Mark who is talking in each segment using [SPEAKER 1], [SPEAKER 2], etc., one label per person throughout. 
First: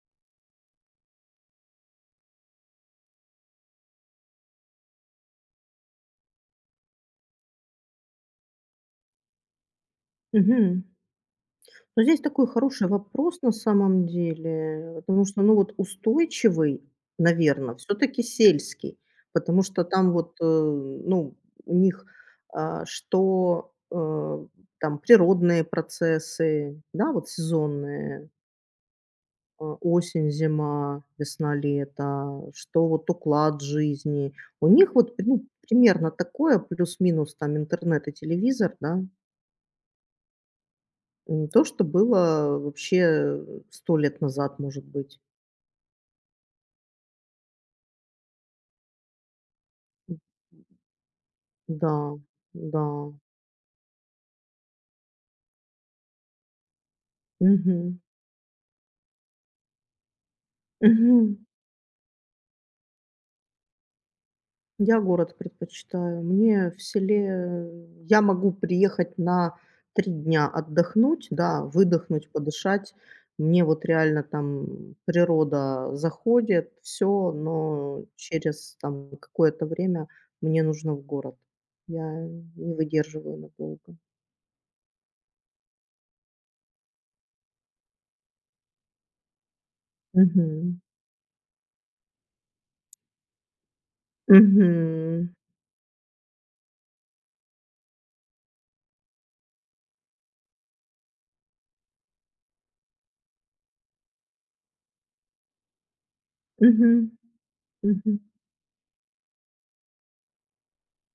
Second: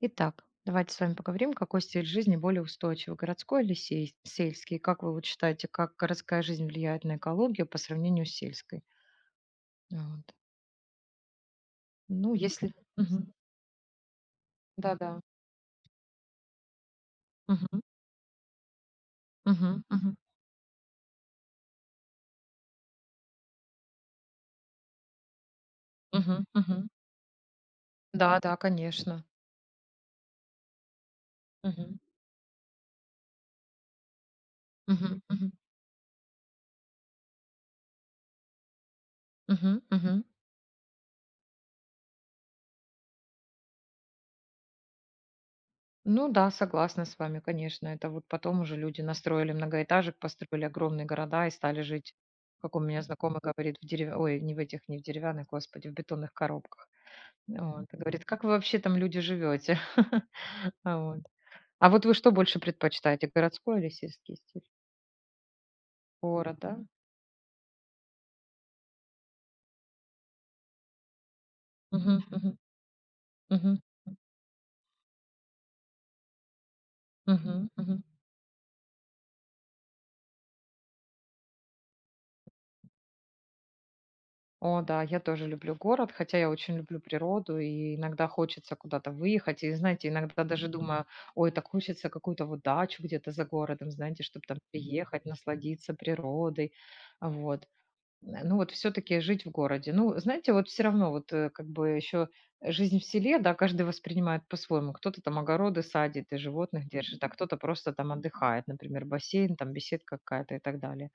[SPEAKER 1] Итак, давайте с вами поговорим, какой стиль жизни более устойчивый, городской или сельский? И как вы вот считаете, как городская жизнь влияет на экологию по сравнению с сельской? Вот.
[SPEAKER 2] Мгм. Но здесь
[SPEAKER 1] Ну,
[SPEAKER 2] такой
[SPEAKER 1] если...
[SPEAKER 2] хороший
[SPEAKER 1] Мгм.
[SPEAKER 2] вопрос на самом
[SPEAKER 1] Да,
[SPEAKER 2] деле,
[SPEAKER 1] да.
[SPEAKER 2] потому что, ну, вот устойчивый, наверное,
[SPEAKER 1] Мгм.
[SPEAKER 2] все таки сельский, потому что
[SPEAKER 1] Мгм.
[SPEAKER 2] там
[SPEAKER 1] Мгм.
[SPEAKER 2] вот, ну, у них, а, что, э, там природные
[SPEAKER 1] Мгм.
[SPEAKER 2] процессы,
[SPEAKER 1] Мгм.
[SPEAKER 2] да, вот сезонные,
[SPEAKER 1] Да, да, конечно.
[SPEAKER 2] осень, зима, весна,
[SPEAKER 1] Мгм.
[SPEAKER 2] лето, что вот уклад жизни. У них вот,
[SPEAKER 1] Мгм.
[SPEAKER 2] ну,
[SPEAKER 1] Мгм.
[SPEAKER 2] примерно такое, плюс-минус там интернет и телевизор, да.
[SPEAKER 1] Мгм. Мгм.
[SPEAKER 2] То, что было вообще 100 лет назад, может быть.
[SPEAKER 1] Ну да, согласна с вами, конечно. Это вот потом уже люди настроили многоэтажек,
[SPEAKER 2] М,
[SPEAKER 1] построили огромные города и стали
[SPEAKER 2] да,
[SPEAKER 1] жить, как у
[SPEAKER 2] да.
[SPEAKER 1] меня знакомый говорит, Ой, не в этих, не в деревянных, господи, в бетонных коробках. Вот, и
[SPEAKER 2] Мгм.
[SPEAKER 1] говорит: "Как вы вообще там, люди, живете?" А
[SPEAKER 2] Мгм.
[SPEAKER 1] вот. А вот вы что больше предпочитаете, городской или сельский стиль?
[SPEAKER 2] Я город предпочитаю.
[SPEAKER 1] Город,
[SPEAKER 2] Мне
[SPEAKER 1] да?
[SPEAKER 2] в селе я могу приехать на 3 дня отдохнуть, да,
[SPEAKER 1] Мгм,
[SPEAKER 2] выдохнуть,
[SPEAKER 1] мгм,
[SPEAKER 2] подышать. Мне
[SPEAKER 1] мгм,
[SPEAKER 2] вот реально там природа заходит, все,
[SPEAKER 1] мгм, мгм.
[SPEAKER 2] но через там какое-то время мне нужно в город. Я не выдерживаю надолго.
[SPEAKER 1] О да, я тоже люблю город, хотя я очень люблю природу, и иногда хочется куда-то выехать. И знаете, иногда даже
[SPEAKER 2] Мгм.
[SPEAKER 1] думаю: "Ой, так хочется какую-то вот дачу где-то за городом, знаете, чтобы там приехать,
[SPEAKER 2] Мгм.
[SPEAKER 1] насладиться природой". Вот. Ну, вот все таки жить в городе. Ну, знаете, вот все равно вот, как бы еще жизнь в селе, да, каждый воспринимает по-своему. Кто-то там огороды садит и животных
[SPEAKER 2] Мгм.
[SPEAKER 1] держит, а кто-то просто там
[SPEAKER 2] Мгм.
[SPEAKER 1] отдыхает, например, бассейн, там беседка какая-то и так далее.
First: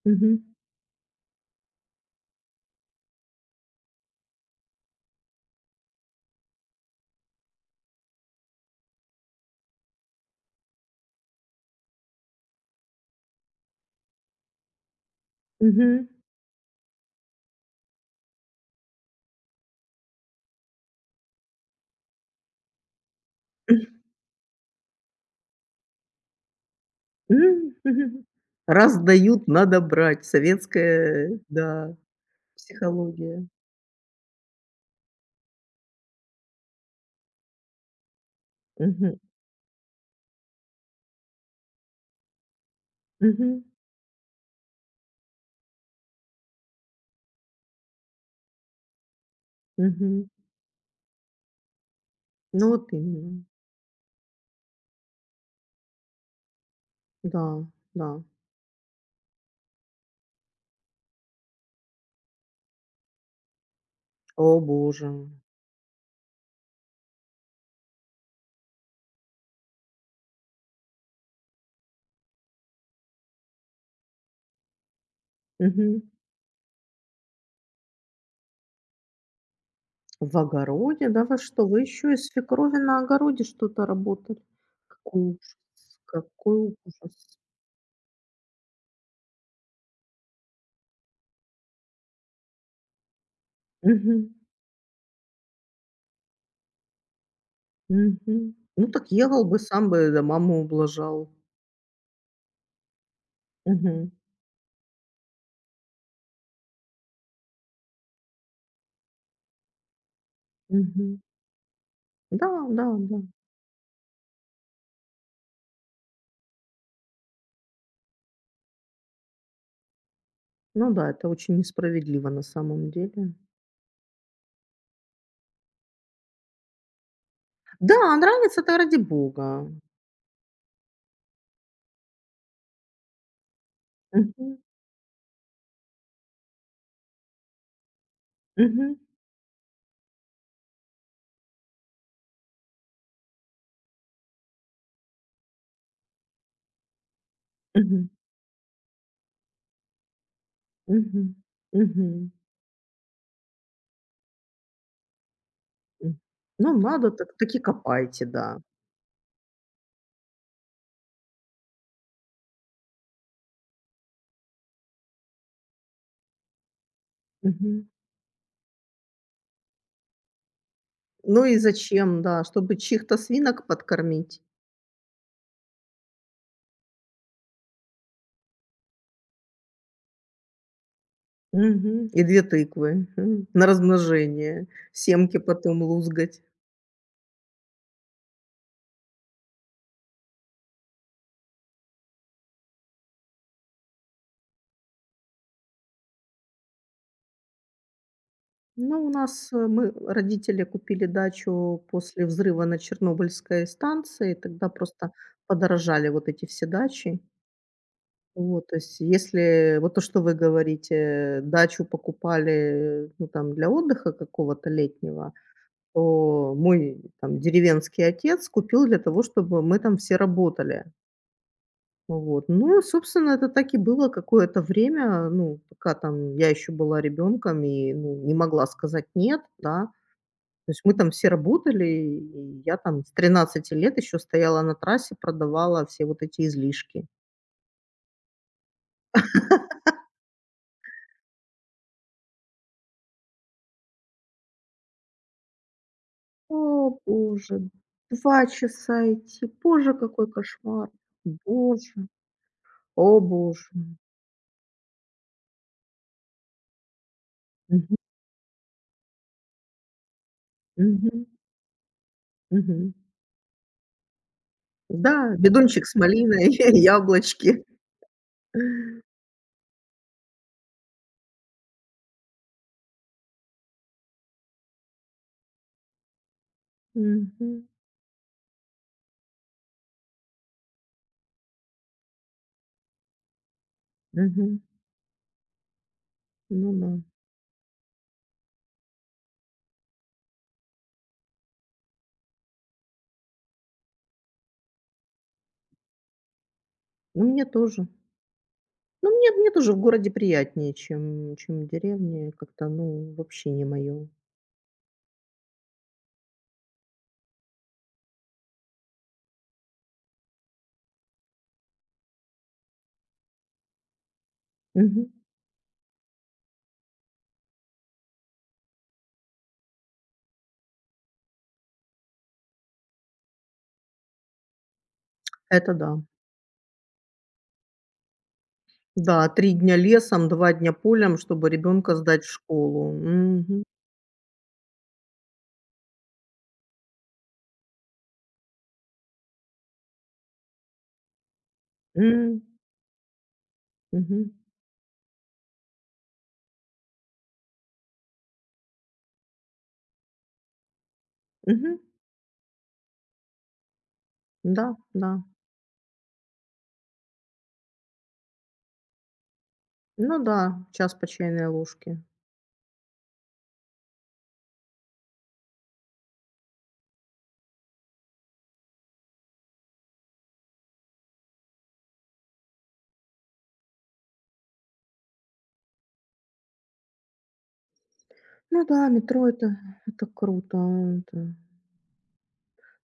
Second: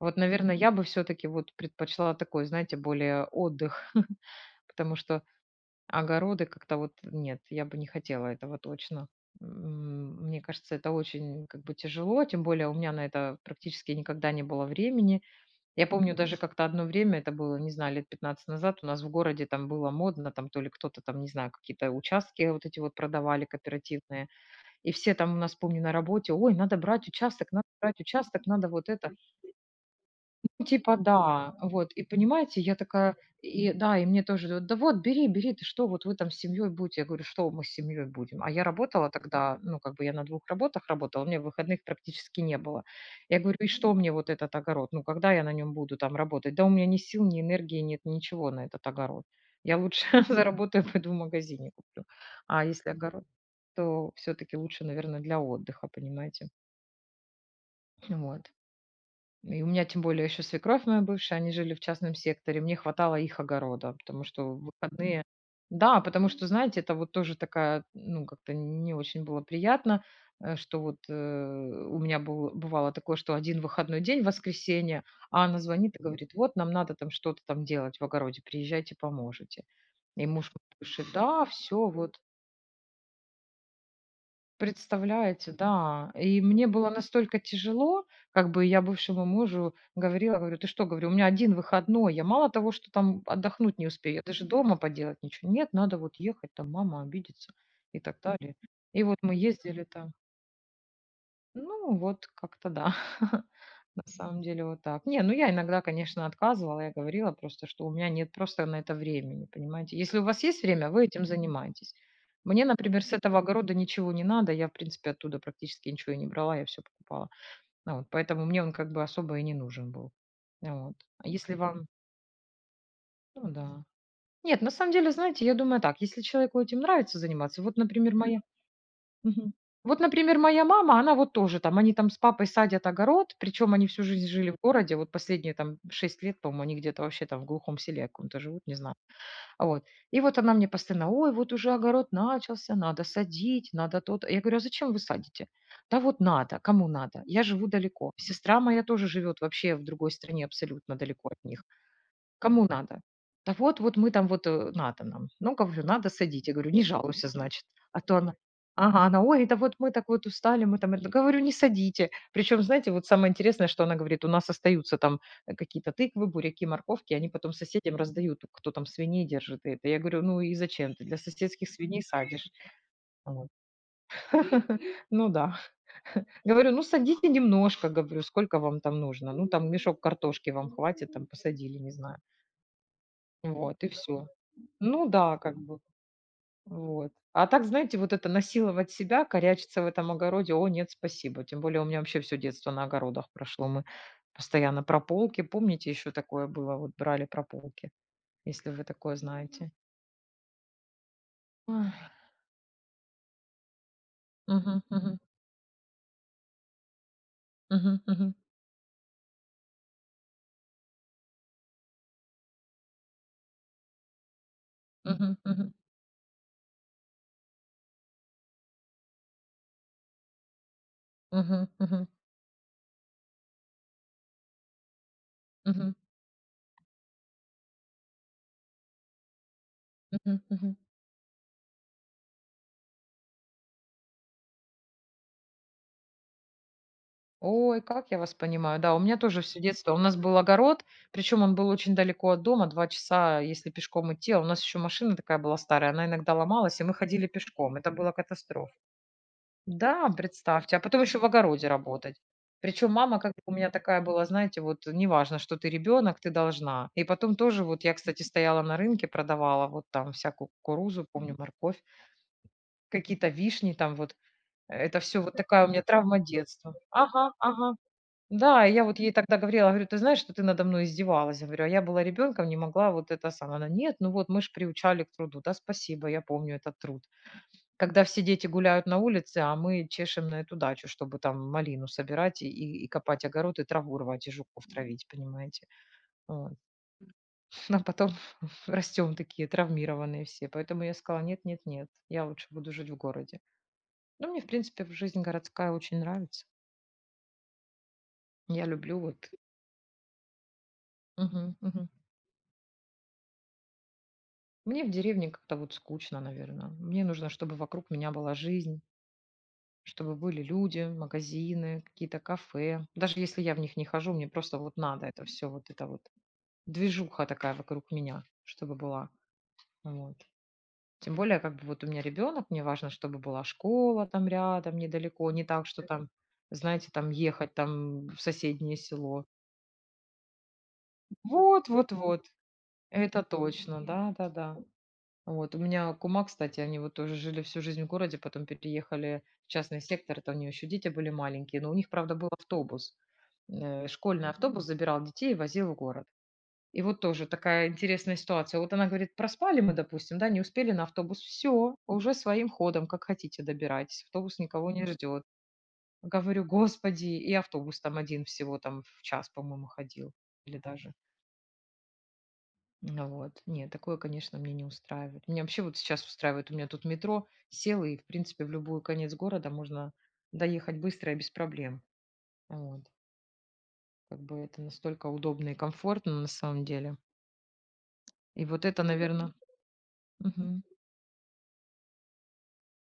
[SPEAKER 1] Вот,
[SPEAKER 2] Мгм.
[SPEAKER 1] наверное, я бы все таки вот предпочла такой, знаете, более отдых, потому что огороды как-то вот нет, я бы не хотела этого точно. Мне кажется, это очень как бы тяжело, тем более у меня на это практически никогда не было времени. Я
[SPEAKER 2] Мгм.
[SPEAKER 1] помню, даже как-то одно время, это было, не знаю, лет 15 назад, у нас в городе там было модно, там то ли кто-то там, не знаю, какие-то участки вот эти вот продавали кооперативные. И все там у нас, помню, на работе, ой, надо брать
[SPEAKER 2] М, мгм.
[SPEAKER 1] участок, надо брать участок, надо вот
[SPEAKER 2] Раз
[SPEAKER 1] это.
[SPEAKER 2] дают, надо брать.
[SPEAKER 1] Ну, типа
[SPEAKER 2] Советская,
[SPEAKER 1] да, вот.
[SPEAKER 2] да,
[SPEAKER 1] И понимаете, я такая,
[SPEAKER 2] психология.
[SPEAKER 1] и да, и мне тоже говорят: "Да вот, бери, бери, ты что, вот вы там с семьей будете". Я говорю: "Что мы с семьей будем?" А я работала
[SPEAKER 2] Мгм.
[SPEAKER 1] тогда, ну, как бы я на двух работах работала, у меня выходных практически не было. Я говорю:
[SPEAKER 2] Мгм.
[SPEAKER 1] "И что мне вот этот огород? Ну, когда я на нем буду там работать? Да у меня ни сил, ни энергии нет, ничего на этот огород. Я лучше
[SPEAKER 2] Мгм.
[SPEAKER 1] заработаю, пойду в магазине куплю". А
[SPEAKER 2] Ну,
[SPEAKER 1] если
[SPEAKER 2] вот
[SPEAKER 1] огород,
[SPEAKER 2] именно.
[SPEAKER 1] то все-таки лучше, наверное, для отдыха, понимаете?
[SPEAKER 2] Да, да.
[SPEAKER 1] Вот. И у меня тем более еще свекровь моя бывшая, они жили в частном секторе, мне хватало их огорода, потому что
[SPEAKER 2] О
[SPEAKER 1] в
[SPEAKER 2] боже.
[SPEAKER 1] выходные Да, потому что, знаете, это вот тоже такая, ну, как-то не очень было приятно, что вот у меня был, бывало такое, что один выходной день, воскресенье, а она звонит
[SPEAKER 2] Мгм.
[SPEAKER 1] и говорит, вот, нам надо там что-то там делать в огороде, приезжайте, поможете. И
[SPEAKER 2] В
[SPEAKER 1] муж бывший,
[SPEAKER 2] огороде? Да вы
[SPEAKER 1] да,
[SPEAKER 2] что? Вы
[SPEAKER 1] все,
[SPEAKER 2] еще
[SPEAKER 1] вот
[SPEAKER 2] и свекрови на огороде что-то работали? Какой
[SPEAKER 1] представляете,
[SPEAKER 2] ужас,
[SPEAKER 1] да. И
[SPEAKER 2] какой
[SPEAKER 1] мне было
[SPEAKER 2] ужас.
[SPEAKER 1] настолько тяжело, как бы я бывшему мужу говорила, говорю: "Ты что?" Говорю: "У меня один выходной, я мало того, что там отдохнуть не успею, я
[SPEAKER 2] Мгм.
[SPEAKER 1] даже дома поделать ничего". "Нет, надо вот ехать, там мама обидится", и так
[SPEAKER 2] Мгм.
[SPEAKER 1] далее.
[SPEAKER 2] Ну,
[SPEAKER 1] И
[SPEAKER 2] так
[SPEAKER 1] вот мы
[SPEAKER 2] ехал бы,
[SPEAKER 1] ездили
[SPEAKER 2] сам бы,
[SPEAKER 1] там.
[SPEAKER 2] да маму ублажал.
[SPEAKER 1] Ну, вот как-то да. На
[SPEAKER 2] Мгм.
[SPEAKER 1] самом деле вот так. Не, ну я иногда, конечно, отказывала. Я говорила просто, что у меня нет просто на это времени, понимаете. Если у вас есть время, вы
[SPEAKER 2] Мгм.
[SPEAKER 1] этим занимаетесь.
[SPEAKER 2] Да,
[SPEAKER 1] Мне,
[SPEAKER 2] да,
[SPEAKER 1] например, с
[SPEAKER 2] да.
[SPEAKER 1] этого огорода ничего не надо. Я, в принципе, оттуда практически ничего и не брала, я все покупала. Ну вот, поэтому мне он как бы особо и не нужен был.
[SPEAKER 2] Ну
[SPEAKER 1] Вот.
[SPEAKER 2] да, это
[SPEAKER 1] А если
[SPEAKER 2] очень
[SPEAKER 1] вам...
[SPEAKER 2] несправедливо на самом деле.
[SPEAKER 1] Ну да. Нет, на самом деле, знаете, я думаю так, если человеку этим нравится заниматься, вот, например,
[SPEAKER 2] Да,
[SPEAKER 1] моя
[SPEAKER 2] нравится- это ради
[SPEAKER 1] Мгм.
[SPEAKER 2] бога.
[SPEAKER 1] Вот, например, моя мама, она вот тоже там, они там с папой садят огород, причем они всю жизнь жили
[SPEAKER 2] Мгм,
[SPEAKER 1] в городе, вот последние там 6 лет, по-моему, они где-то вообще там в глухом селе каком-то живут, не знаю.
[SPEAKER 2] мгм,
[SPEAKER 1] А вот. И вот она мне постоянно, ой, вот уже огород начался, надо садить, надо то я говорю, а зачем вы садите? Да вот надо, кому надо, я живу
[SPEAKER 2] мгм,
[SPEAKER 1] далеко. Сестра моя тоже живет вообще в другой стране, абсолютно
[SPEAKER 2] мгм,
[SPEAKER 1] далеко от них.
[SPEAKER 2] мгм,
[SPEAKER 1] Кому надо? Да вот, вот мы там вот, надо нам. Ну, говорю, надо,
[SPEAKER 2] м.
[SPEAKER 1] садить. Я
[SPEAKER 2] Ну,
[SPEAKER 1] говорю, не
[SPEAKER 2] надо,
[SPEAKER 1] жалуйся,
[SPEAKER 2] так и
[SPEAKER 1] значит. А то
[SPEAKER 2] копайте,
[SPEAKER 1] она,
[SPEAKER 2] да.
[SPEAKER 1] ага, она, ой, да вот мы так вот устали, мы там, это». Говорю, не садите. Причем, знаете, вот самое интересное, что она говорит, у нас остаются там какие-то тыквы, буряки, морковки, они потом
[SPEAKER 2] Мгм.
[SPEAKER 1] соседям раздают, кто там свиней держит и это. Я говорю, ну и зачем ты для
[SPEAKER 2] Ну и
[SPEAKER 1] соседских свиней
[SPEAKER 2] зачем, да,
[SPEAKER 1] садишь?
[SPEAKER 2] чтобы чьих-то
[SPEAKER 1] Вот.
[SPEAKER 2] свинок подкормить.
[SPEAKER 1] Ну да. Говорю, ну садите немножко, говорю, сколько вам там нужно. Ну там мешок картошки вам хватит, там посадили, не
[SPEAKER 2] Мгм.
[SPEAKER 1] знаю.
[SPEAKER 2] И 2 тыквы, на
[SPEAKER 1] Вот, и все.
[SPEAKER 2] размножение,
[SPEAKER 1] Ну да,
[SPEAKER 2] семки
[SPEAKER 1] как бы,
[SPEAKER 2] потом лузгать.
[SPEAKER 1] вот. А так, знаете, вот это насиловать себя, корячиться в этом огороде, о, нет, спасибо. Тем более у меня вообще все детство на огородах прошло. Мы постоянно прополки. Помните, еще такое было, вот брали прополки, если вы
[SPEAKER 2] Ну, у
[SPEAKER 1] такое
[SPEAKER 2] нас,
[SPEAKER 1] знаете.
[SPEAKER 2] мы, родители купили дачу
[SPEAKER 1] Ой,
[SPEAKER 2] после взрыва на Чернобыльской станции, тогда
[SPEAKER 1] мгм,
[SPEAKER 2] просто
[SPEAKER 1] мгм,
[SPEAKER 2] подорожали вот эти все дачи.
[SPEAKER 1] мгм, мгм,
[SPEAKER 2] Вот, то есть если вот то, что вы говорите, дачу покупали, ну, там для отдыха какого-то летнего,
[SPEAKER 1] мгм, мгм,
[SPEAKER 2] то мой там деревенский отец купил для того, чтобы мы там все работали.
[SPEAKER 1] мгм,
[SPEAKER 2] Вот. Ну, собственно, это так и было какое-то время, ну, пока
[SPEAKER 1] мгм,
[SPEAKER 2] там я еще была ребенком и, ну, не могла сказать нет, да.
[SPEAKER 1] мгм,
[SPEAKER 2] То
[SPEAKER 1] мгм.
[SPEAKER 2] есть мы там все работали, и я там с 13 лет еще стояла на трассе, продавала все вот эти излишки.
[SPEAKER 1] Ой, как я вас понимаю. Да, у меня тоже все детство. У нас был огород, причем он был очень далеко от дома, 2 часа, если пешком идти. А у нас еще машина такая была старая, она иногда ломалась, и
[SPEAKER 2] О,
[SPEAKER 1] мы ходили
[SPEAKER 2] боже,
[SPEAKER 1] пешком. Это была
[SPEAKER 2] 2
[SPEAKER 1] катастрофа.
[SPEAKER 2] часа идти. Боже,
[SPEAKER 1] Да,
[SPEAKER 2] какой
[SPEAKER 1] представьте. А
[SPEAKER 2] кошмар.
[SPEAKER 1] потом еще в огороде
[SPEAKER 2] Боже,
[SPEAKER 1] работать. Причем мама
[SPEAKER 2] о
[SPEAKER 1] как бы у
[SPEAKER 2] боже.
[SPEAKER 1] меня такая была, знаете, вот неважно, что ты ребенок, ты должна. И потом тоже вот
[SPEAKER 2] Мгм,
[SPEAKER 1] я, кстати, стояла на рынке, продавала вот там всякую кукурузу,
[SPEAKER 2] мгм,
[SPEAKER 1] помню, морковь,
[SPEAKER 2] мгм.
[SPEAKER 1] какие-то вишни там вот. Это все
[SPEAKER 2] Да,
[SPEAKER 1] вот такая у меня
[SPEAKER 2] бидончик с
[SPEAKER 1] травма
[SPEAKER 2] малиной,
[SPEAKER 1] детства. Ага,
[SPEAKER 2] яблочки.
[SPEAKER 1] ага. Да, и я вот ей тогда говорила, говорю, ты знаешь, что ты надо мной издевалась, говорю, а я была ребенком, не могла вот это самое. Она, нет, ну вот мы же приучали к труду, да, спасибо, я помню этот труд.
[SPEAKER 2] Мгм,
[SPEAKER 1] Когда все дети гуляют на улице, а мы чешем на эту дачу, чтобы там малину собирать и копать огород, и траву рвать, и
[SPEAKER 2] мгм.
[SPEAKER 1] жуков травить, понимаете. Вот.
[SPEAKER 2] Ну да.
[SPEAKER 1] А потом растем такие травмированные все. Поэтому я сказала, нет, нет, нет, я лучше буду жить в городе. Ну, мне, в принципе, жизнь городская очень нравится.
[SPEAKER 2] Ну, мне тоже.
[SPEAKER 1] Я люблю
[SPEAKER 2] Ну, мне
[SPEAKER 1] вот.
[SPEAKER 2] мне тоже в городе приятнее, чем
[SPEAKER 1] Мгм,
[SPEAKER 2] чем в
[SPEAKER 1] мгм.
[SPEAKER 2] деревне. Как-то, ну, вообще не мое.
[SPEAKER 1] Мне в деревне как-то вот скучно, наверное. Мне нужно, чтобы вокруг меня была жизнь, чтобы были люди, магазины, какие-то кафе. Даже если я в них не хожу, мне просто вот надо это все, вот это вот движуха такая вокруг меня, чтобы была. Вот. Тем более, как бы вот у меня ребенок, мне важно, чтобы была школа там рядом, недалеко, не так,
[SPEAKER 2] Это
[SPEAKER 1] что
[SPEAKER 2] да.
[SPEAKER 1] там, знаете, там ехать там в соседнее село.
[SPEAKER 2] Да, 3 дня лесом, 2 дня полем, чтобы
[SPEAKER 1] Вот, вот,
[SPEAKER 2] ребенка
[SPEAKER 1] вот.
[SPEAKER 2] сдать в школу.
[SPEAKER 1] Это
[SPEAKER 2] Мгм.
[SPEAKER 1] точно, да, да, да. Вот. У меня кума, кстати, они вот тоже жили всю жизнь в городе, потом переехали в частный сектор, это у нее еще дети были маленькие, но у них, правда, был
[SPEAKER 2] М.
[SPEAKER 1] автобус. Школьный
[SPEAKER 2] Мгм.
[SPEAKER 1] автобус забирал детей и возил в город. И вот тоже такая интересная ситуация. Вот она говорит, проспали мы, допустим, да, не успели на автобус, все,
[SPEAKER 2] Мгм.
[SPEAKER 1] уже своим ходом, как хотите, добирайтесь, автобус
[SPEAKER 2] Да,
[SPEAKER 1] никого не
[SPEAKER 2] да.
[SPEAKER 1] ждет. Говорю, господи, и автобус там один всего там в час, по-моему, ходил,
[SPEAKER 2] Ну да,
[SPEAKER 1] или даже.
[SPEAKER 2] час по чайной ложке.
[SPEAKER 1] Ну вот. Нет, такое, конечно, мне не устраивает. Меня вообще вот сейчас устраивает. У меня тут метро села, и, в принципе, в любой конец города можно доехать быстро и без проблем. Вот. Как бы это настолько удобно и комфортно на самом деле. И
[SPEAKER 2] Ну
[SPEAKER 1] вот это, ну
[SPEAKER 2] да,
[SPEAKER 1] да,
[SPEAKER 2] метро-
[SPEAKER 1] наверное...
[SPEAKER 2] это круто. Это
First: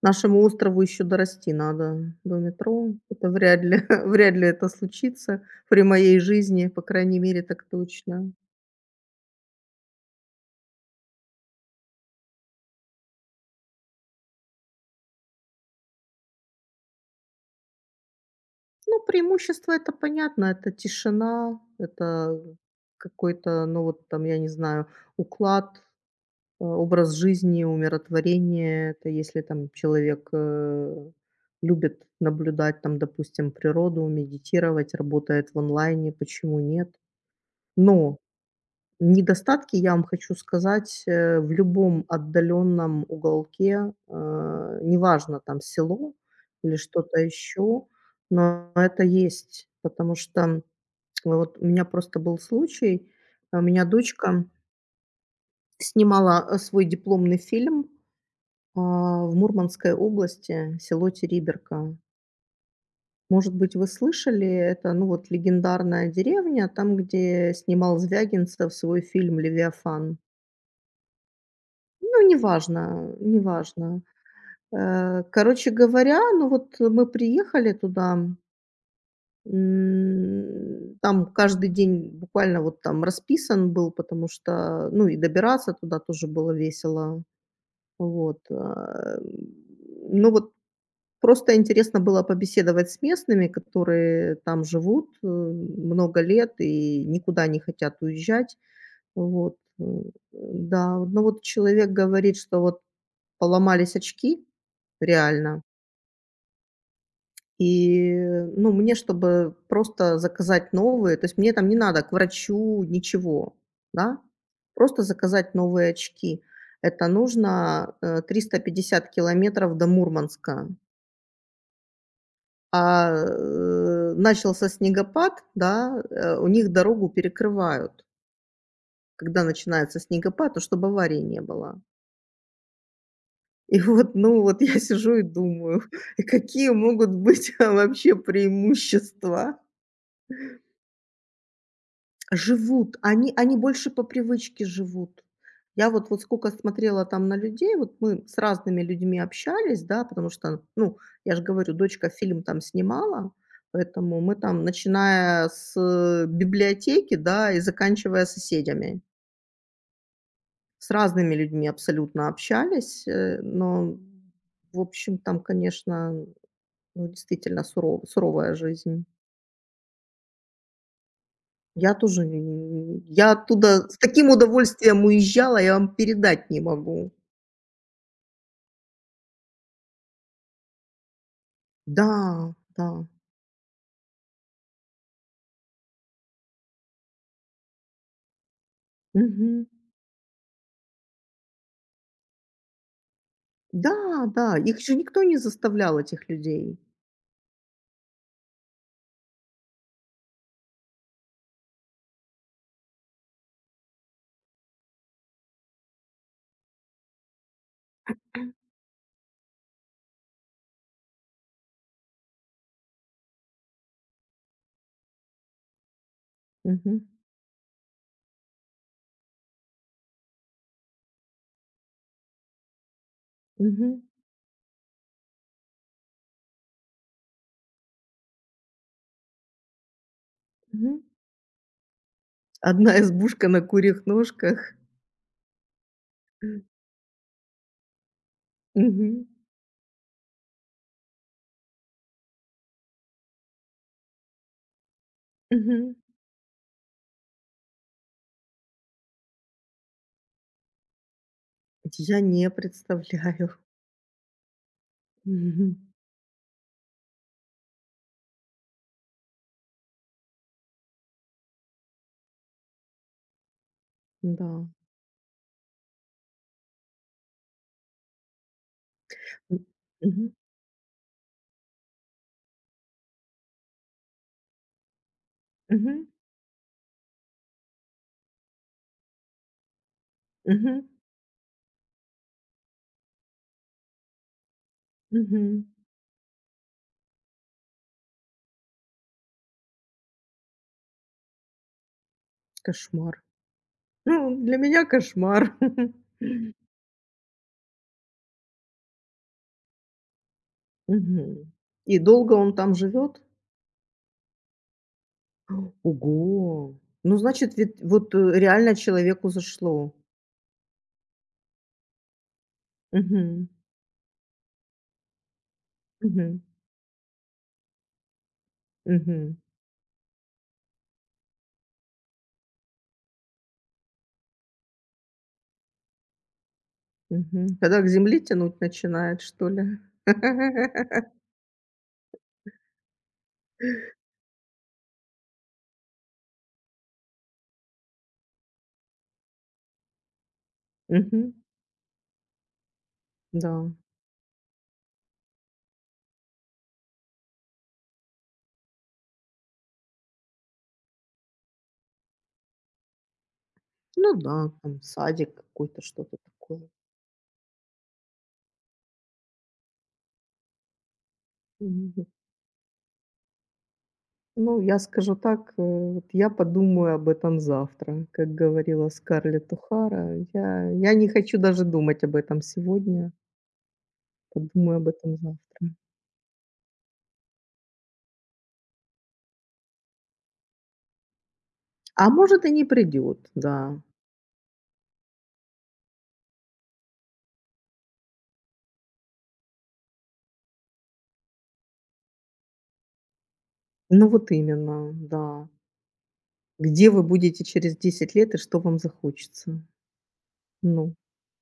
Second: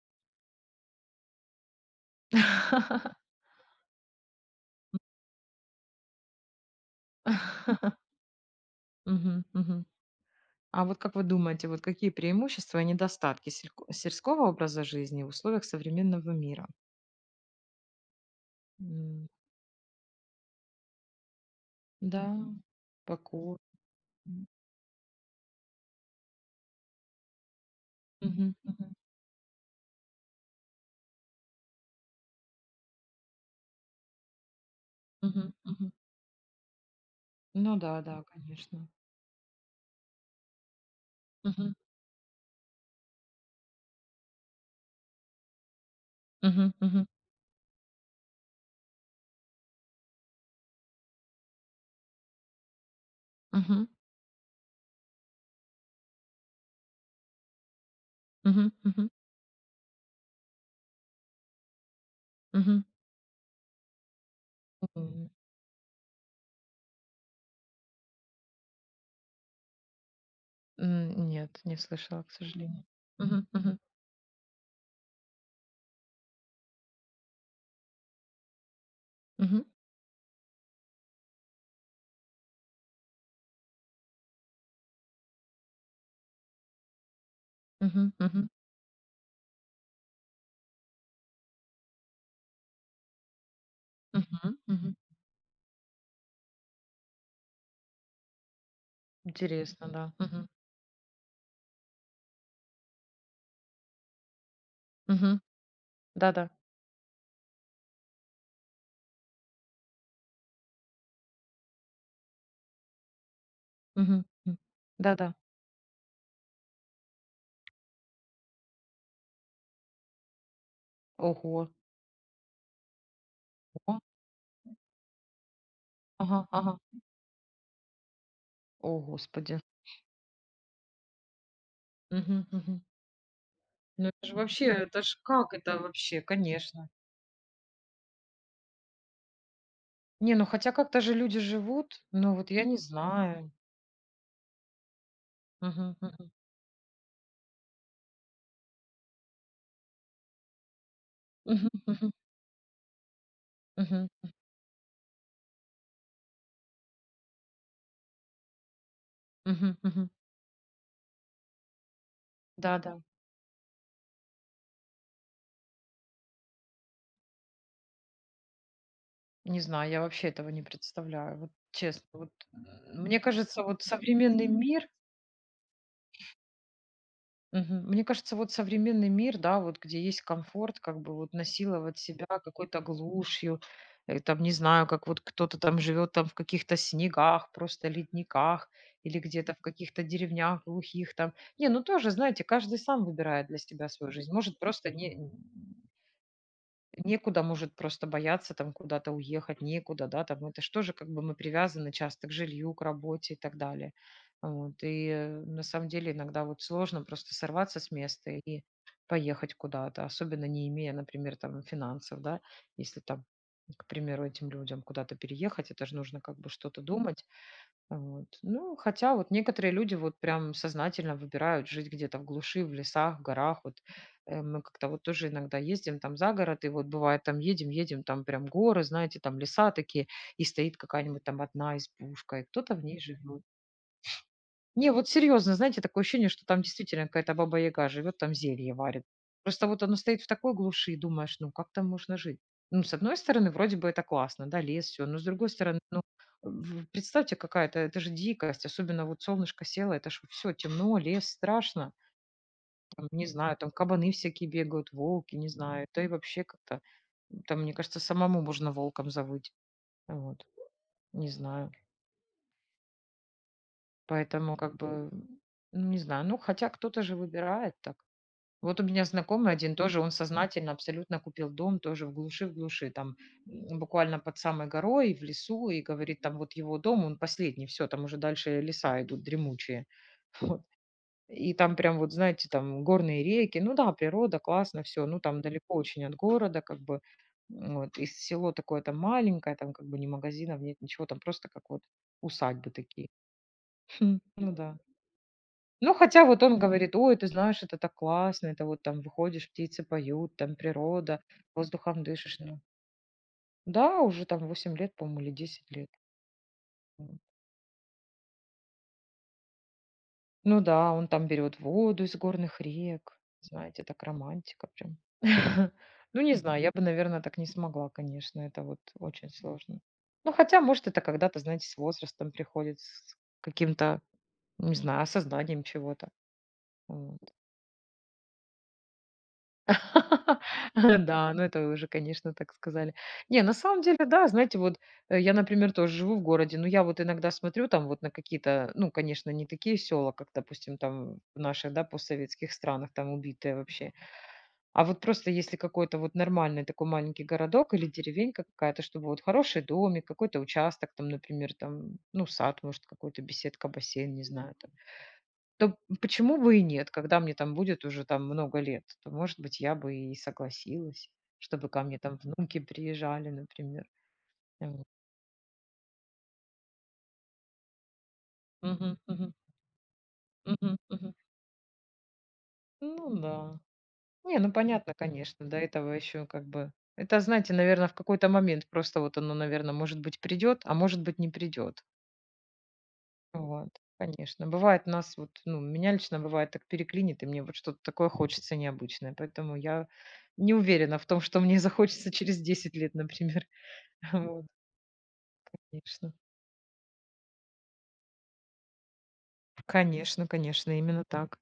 [SPEAKER 2] нашему острову еще дорасти надо до метро. Это вряд ли вряд ли это случится при моей жизни, по крайней мере, так точно.
[SPEAKER 1] Мгм, мгм. А вот как вы думаете, вот какие преимущества и недостатки сельского образа жизни в условиях современного мира?
[SPEAKER 2] Ну,
[SPEAKER 1] М,
[SPEAKER 2] преимущество- это понятно, это тишина,
[SPEAKER 1] да,
[SPEAKER 2] это
[SPEAKER 1] покой.
[SPEAKER 2] какой-то, ну, вот там, я
[SPEAKER 1] Мгм,
[SPEAKER 2] не знаю, уклад, образ жизни,
[SPEAKER 1] мгм,
[SPEAKER 2] умиротворение. Это если там человек любит наблюдать там, допустим, природу, медитировать, работает
[SPEAKER 1] мгм,
[SPEAKER 2] в
[SPEAKER 1] мгм.
[SPEAKER 2] онлайне, почему нет?
[SPEAKER 1] Ну да,
[SPEAKER 2] Но
[SPEAKER 1] да, конечно.
[SPEAKER 2] недостатки, я вам хочу сказать, в
[SPEAKER 1] Мгм.
[SPEAKER 2] любом отдаленном уголке, неважно там село
[SPEAKER 1] Мгм.
[SPEAKER 2] или
[SPEAKER 1] Мгм.
[SPEAKER 2] что-то еще, но это есть, потому что ну, вот у меня просто был случай, а у меня
[SPEAKER 1] Мгм.
[SPEAKER 2] дочка снимала свой дипломный фильм,
[SPEAKER 1] Мгм. Мгм.
[SPEAKER 2] а, в Мурманской области, село Териберка.
[SPEAKER 1] Мгм.
[SPEAKER 2] Может быть, вы слышали, это, ну, вот
[SPEAKER 1] М.
[SPEAKER 2] легендарная деревня, там, где снимал Звягинцев свой фильм "Левиафан".
[SPEAKER 1] М, нет, не
[SPEAKER 2] Ну,
[SPEAKER 1] слышала, к
[SPEAKER 2] неважно,
[SPEAKER 1] сожалению. Мгм. Мгм.
[SPEAKER 2] неважно. Короче говоря, ну, вот мы приехали туда,
[SPEAKER 1] Мгм.
[SPEAKER 2] там каждый день буквально вот там расписан был, потому что, ну, и добираться туда тоже было весело.
[SPEAKER 1] Мгм.
[SPEAKER 2] Вот,
[SPEAKER 1] Мгм.
[SPEAKER 2] ну, вот просто интересно было побеседовать с местными, которые
[SPEAKER 1] Мгм.
[SPEAKER 2] там
[SPEAKER 1] Мгм.
[SPEAKER 2] живут, много лет и никуда не хотят уезжать. Вот,
[SPEAKER 1] Интересно, да. Мгм.
[SPEAKER 2] да, ну вот человек говорит, что вот поломались очки,
[SPEAKER 1] Мгм.
[SPEAKER 2] реально.
[SPEAKER 1] Да-да.
[SPEAKER 2] И, ну, мне, чтобы просто заказать новые, то есть мне там не надо к врачу ничего, да,
[SPEAKER 1] Мгм. М.
[SPEAKER 2] просто
[SPEAKER 1] Да-да.
[SPEAKER 2] заказать новые очки. Это нужно 350 километров до Мурманска.
[SPEAKER 1] Ого.
[SPEAKER 2] А,
[SPEAKER 1] О.
[SPEAKER 2] начался снегопад, да, у
[SPEAKER 1] Ага,
[SPEAKER 2] них
[SPEAKER 1] ага.
[SPEAKER 2] дорогу перекрывают,
[SPEAKER 1] О,
[SPEAKER 2] когда
[SPEAKER 1] господи.
[SPEAKER 2] начинается снегопад, ну, чтобы аварии не было.
[SPEAKER 1] Мгм. Мгм.
[SPEAKER 2] И
[SPEAKER 1] Ну
[SPEAKER 2] вот,
[SPEAKER 1] это же
[SPEAKER 2] ну, вот
[SPEAKER 1] вообще,
[SPEAKER 2] я
[SPEAKER 1] это
[SPEAKER 2] сижу
[SPEAKER 1] ж
[SPEAKER 2] и
[SPEAKER 1] как это
[SPEAKER 2] думаю,
[SPEAKER 1] вообще?
[SPEAKER 2] какие
[SPEAKER 1] Конечно.
[SPEAKER 2] могут быть вообще преимущества.
[SPEAKER 1] Не, ну хотя как-то же люди живут, но вот я не
[SPEAKER 2] Живут, они
[SPEAKER 1] знаю.
[SPEAKER 2] они больше по привычке живут. Я
[SPEAKER 1] Мгм.
[SPEAKER 2] вот
[SPEAKER 1] Мгм.
[SPEAKER 2] сколько смотрела там на людей, вот мы с разными людьми общались, да, потому что, ну, я же
[SPEAKER 1] Мгм.
[SPEAKER 2] говорю, дочка
[SPEAKER 1] Мгм.
[SPEAKER 2] фильм там снимала,
[SPEAKER 1] Мгм.
[SPEAKER 2] поэтому мы там, начиная с, библиотеки, да, и заканчивая соседями,
[SPEAKER 1] Мгм, мгм.
[SPEAKER 2] с разными людьми абсолютно
[SPEAKER 1] Да-да.
[SPEAKER 2] общались, но, в общем, там, конечно, ну, действительно суровая жизнь.
[SPEAKER 1] Не знаю, я вообще этого не представляю. Вот
[SPEAKER 2] Я
[SPEAKER 1] честно,
[SPEAKER 2] тоже,
[SPEAKER 1] вот, мне
[SPEAKER 2] я
[SPEAKER 1] кажется, вот
[SPEAKER 2] оттуда с таким
[SPEAKER 1] современный мир
[SPEAKER 2] удовольствием уезжала, я вам передать не могу.
[SPEAKER 1] мгм, мне кажется, вот современный мир, да, вот где есть комфорт, как бы вот насиловать
[SPEAKER 2] Да,
[SPEAKER 1] себя какой-то
[SPEAKER 2] да,
[SPEAKER 1] глушью, там, не знаю, как вот кто-то там живет там в каких-то снегах, просто ледниках или где-то в
[SPEAKER 2] мгм.
[SPEAKER 1] каких-то деревнях глухих там. Не, ну тоже, знаете, каждый сам выбирает для себя свою
[SPEAKER 2] Да,
[SPEAKER 1] жизнь.
[SPEAKER 2] да,
[SPEAKER 1] Может,
[SPEAKER 2] их
[SPEAKER 1] просто
[SPEAKER 2] же никто
[SPEAKER 1] не
[SPEAKER 2] не заставлял, этих людей.
[SPEAKER 1] некуда, может, просто бояться там куда-то уехать, некуда, да, там это что же, тоже как бы мы привязаны часто к жилью, к работе и так далее. Вот. И на самом деле иногда вот сложно просто сорваться с места и поехать куда-то, особенно не имея, например, там финансов, да, если там, к примеру, этим людям куда-то переехать, это же нужно как бы что-то
[SPEAKER 2] Мгм,
[SPEAKER 1] думать, вот. Ну, хотя вот некоторые люди вот прям сознательно выбирают жить где-то в глуши, в лесах, в горах. Вот
[SPEAKER 2] мгм,
[SPEAKER 1] мы как-то вот тоже иногда ездим там за город, и вот бывает там едем, едем, там прям горы, знаете, там леса такие, и стоит
[SPEAKER 2] мгм.
[SPEAKER 1] какая-нибудь там одна избушка, и кто-то в
[SPEAKER 2] Одна
[SPEAKER 1] ней живет.
[SPEAKER 2] избушка на курьих ножках.
[SPEAKER 1] Не, вот серьезно, знаете, такое ощущение, что там действительно какая-то баба Яга живет, там зелье варит.
[SPEAKER 2] Мгм,
[SPEAKER 1] Просто вот оно стоит в такой глуши, и думаешь, ну как там можно жить? Ну, с одной стороны, вроде бы это классно, да, лес, все, но с другой стороны,
[SPEAKER 2] мгм.
[SPEAKER 1] ну, представьте, какая-то, это же дикость, особенно вот солнышко село, это же все темно, лес страшно,
[SPEAKER 2] Я не
[SPEAKER 1] там, не
[SPEAKER 2] представляю.
[SPEAKER 1] знаю, там кабаны всякие бегают, волки, не
[SPEAKER 2] Мгм.
[SPEAKER 1] знаю, да и вообще как-то, там, мне кажется, самому можно волком завыть, вот, не знаю. Поэтому
[SPEAKER 2] Да.
[SPEAKER 1] как бы, ну, не знаю, ну, хотя кто-то же выбирает так. Вот у меня знакомый
[SPEAKER 2] М,
[SPEAKER 1] один тоже, он
[SPEAKER 2] мгм,
[SPEAKER 1] сознательно абсолютно купил дом тоже в глуши, там буквально под самой горой, в лесу, и
[SPEAKER 2] мгм,
[SPEAKER 1] говорит, там вот его дом, он последний, все, там уже дальше леса идут дремучие.
[SPEAKER 2] мгм,
[SPEAKER 1] И там прям вот, знаете, там горные реки, ну да, природа, классно, все, ну там
[SPEAKER 2] мгм.
[SPEAKER 1] далеко очень от города, как бы, вот, и село такое там маленькое, там как бы ни магазинов нет, ничего, там просто как вот усадьбы такие.
[SPEAKER 2] Кошмар. Ну,
[SPEAKER 1] Ну
[SPEAKER 2] для
[SPEAKER 1] да.
[SPEAKER 2] меня кошмар.
[SPEAKER 1] Ну, хотя вот он говорит: "Ой, ты знаешь, это так классно, это вот там выходишь, птицы поют, там природа,
[SPEAKER 2] Мгм. И
[SPEAKER 1] воздухом
[SPEAKER 2] долго
[SPEAKER 1] дышишь".
[SPEAKER 2] он
[SPEAKER 1] Ну
[SPEAKER 2] там живет?
[SPEAKER 1] да, уже там 8 лет, по-моему, или 10 лет.
[SPEAKER 2] Ого! Ну,
[SPEAKER 1] М.
[SPEAKER 2] значит, вет вот, э, реально человеку зашло.
[SPEAKER 1] Ну да, он там берет воду из горных рек.
[SPEAKER 2] Мгм.
[SPEAKER 1] Знаете, так романтика прям. Ну, не
[SPEAKER 2] Мгм.
[SPEAKER 1] знаю, я бы, наверное, так не смогла, конечно, это вот очень
[SPEAKER 2] Мгм.
[SPEAKER 1] сложно. Ну, хотя, может, это когда-то, знаете, с возрастом приходит, с каким-то, не знаю, осознанием чего-то. Вот.
[SPEAKER 2] Мгм. Когда к земле тянуть начинает, что ли?
[SPEAKER 1] Да, ну это вы уже, конечно, так сказали. Не, на самом деле, да, знаете, вот я, например, тоже живу в городе, но я вот иногда смотрю там вот на какие-то, ну, конечно, не такие села, как, допустим, там
[SPEAKER 2] Мгм.
[SPEAKER 1] в наших, да, постсоветских странах, там убитые
[SPEAKER 2] Да.
[SPEAKER 1] вообще. А вот просто если какой-то вот нормальный такой маленький городок или деревенька какая-то, чтобы вот хороший домик, какой-то участок там, например, там, ну, сад, может, какой-то беседка,
[SPEAKER 2] Ну
[SPEAKER 1] бассейн, не
[SPEAKER 2] да,
[SPEAKER 1] знаю, там.
[SPEAKER 2] там садик
[SPEAKER 1] То
[SPEAKER 2] какой-то, что-то
[SPEAKER 1] почему бы и
[SPEAKER 2] такое.
[SPEAKER 1] нет? Когда мне там будет уже там много лет, то, может быть, я бы и согласилась, чтобы ко мне
[SPEAKER 2] Мгм.
[SPEAKER 1] там внуки приезжали, например.
[SPEAKER 2] Ну, я
[SPEAKER 1] Вот.
[SPEAKER 2] скажу так, вот я подумаю об этом завтра, как говорила
[SPEAKER 1] Мгм, мгм,
[SPEAKER 2] Скарлетт Ухара. Я
[SPEAKER 1] мгм,
[SPEAKER 2] я не
[SPEAKER 1] мгм.
[SPEAKER 2] хочу даже думать об этом
[SPEAKER 1] Ну
[SPEAKER 2] сегодня,
[SPEAKER 1] да. Не, ну
[SPEAKER 2] подумаю об
[SPEAKER 1] понятно,
[SPEAKER 2] этом
[SPEAKER 1] конечно, до
[SPEAKER 2] завтра.
[SPEAKER 1] этого еще как бы. Это, знаете, наверное, в какой-то момент просто вот оно, наверное, может быть, придет, а может быть, не придет.
[SPEAKER 2] А может, и не придет,
[SPEAKER 1] Вот,
[SPEAKER 2] да.
[SPEAKER 1] конечно. Бывает у нас вот, ну, меня лично бывает так переклинит, и мне вот что-то такое хочется необычное. Поэтому я не уверена в том, что мне захочется через 10 лет, например.
[SPEAKER 2] Ну вот
[SPEAKER 1] Вот,
[SPEAKER 2] именно, да.
[SPEAKER 1] конечно.
[SPEAKER 2] Где вы будете через 10 лет и что вам захочется?
[SPEAKER 1] Конечно, конечно,
[SPEAKER 2] Ну,
[SPEAKER 1] именно так.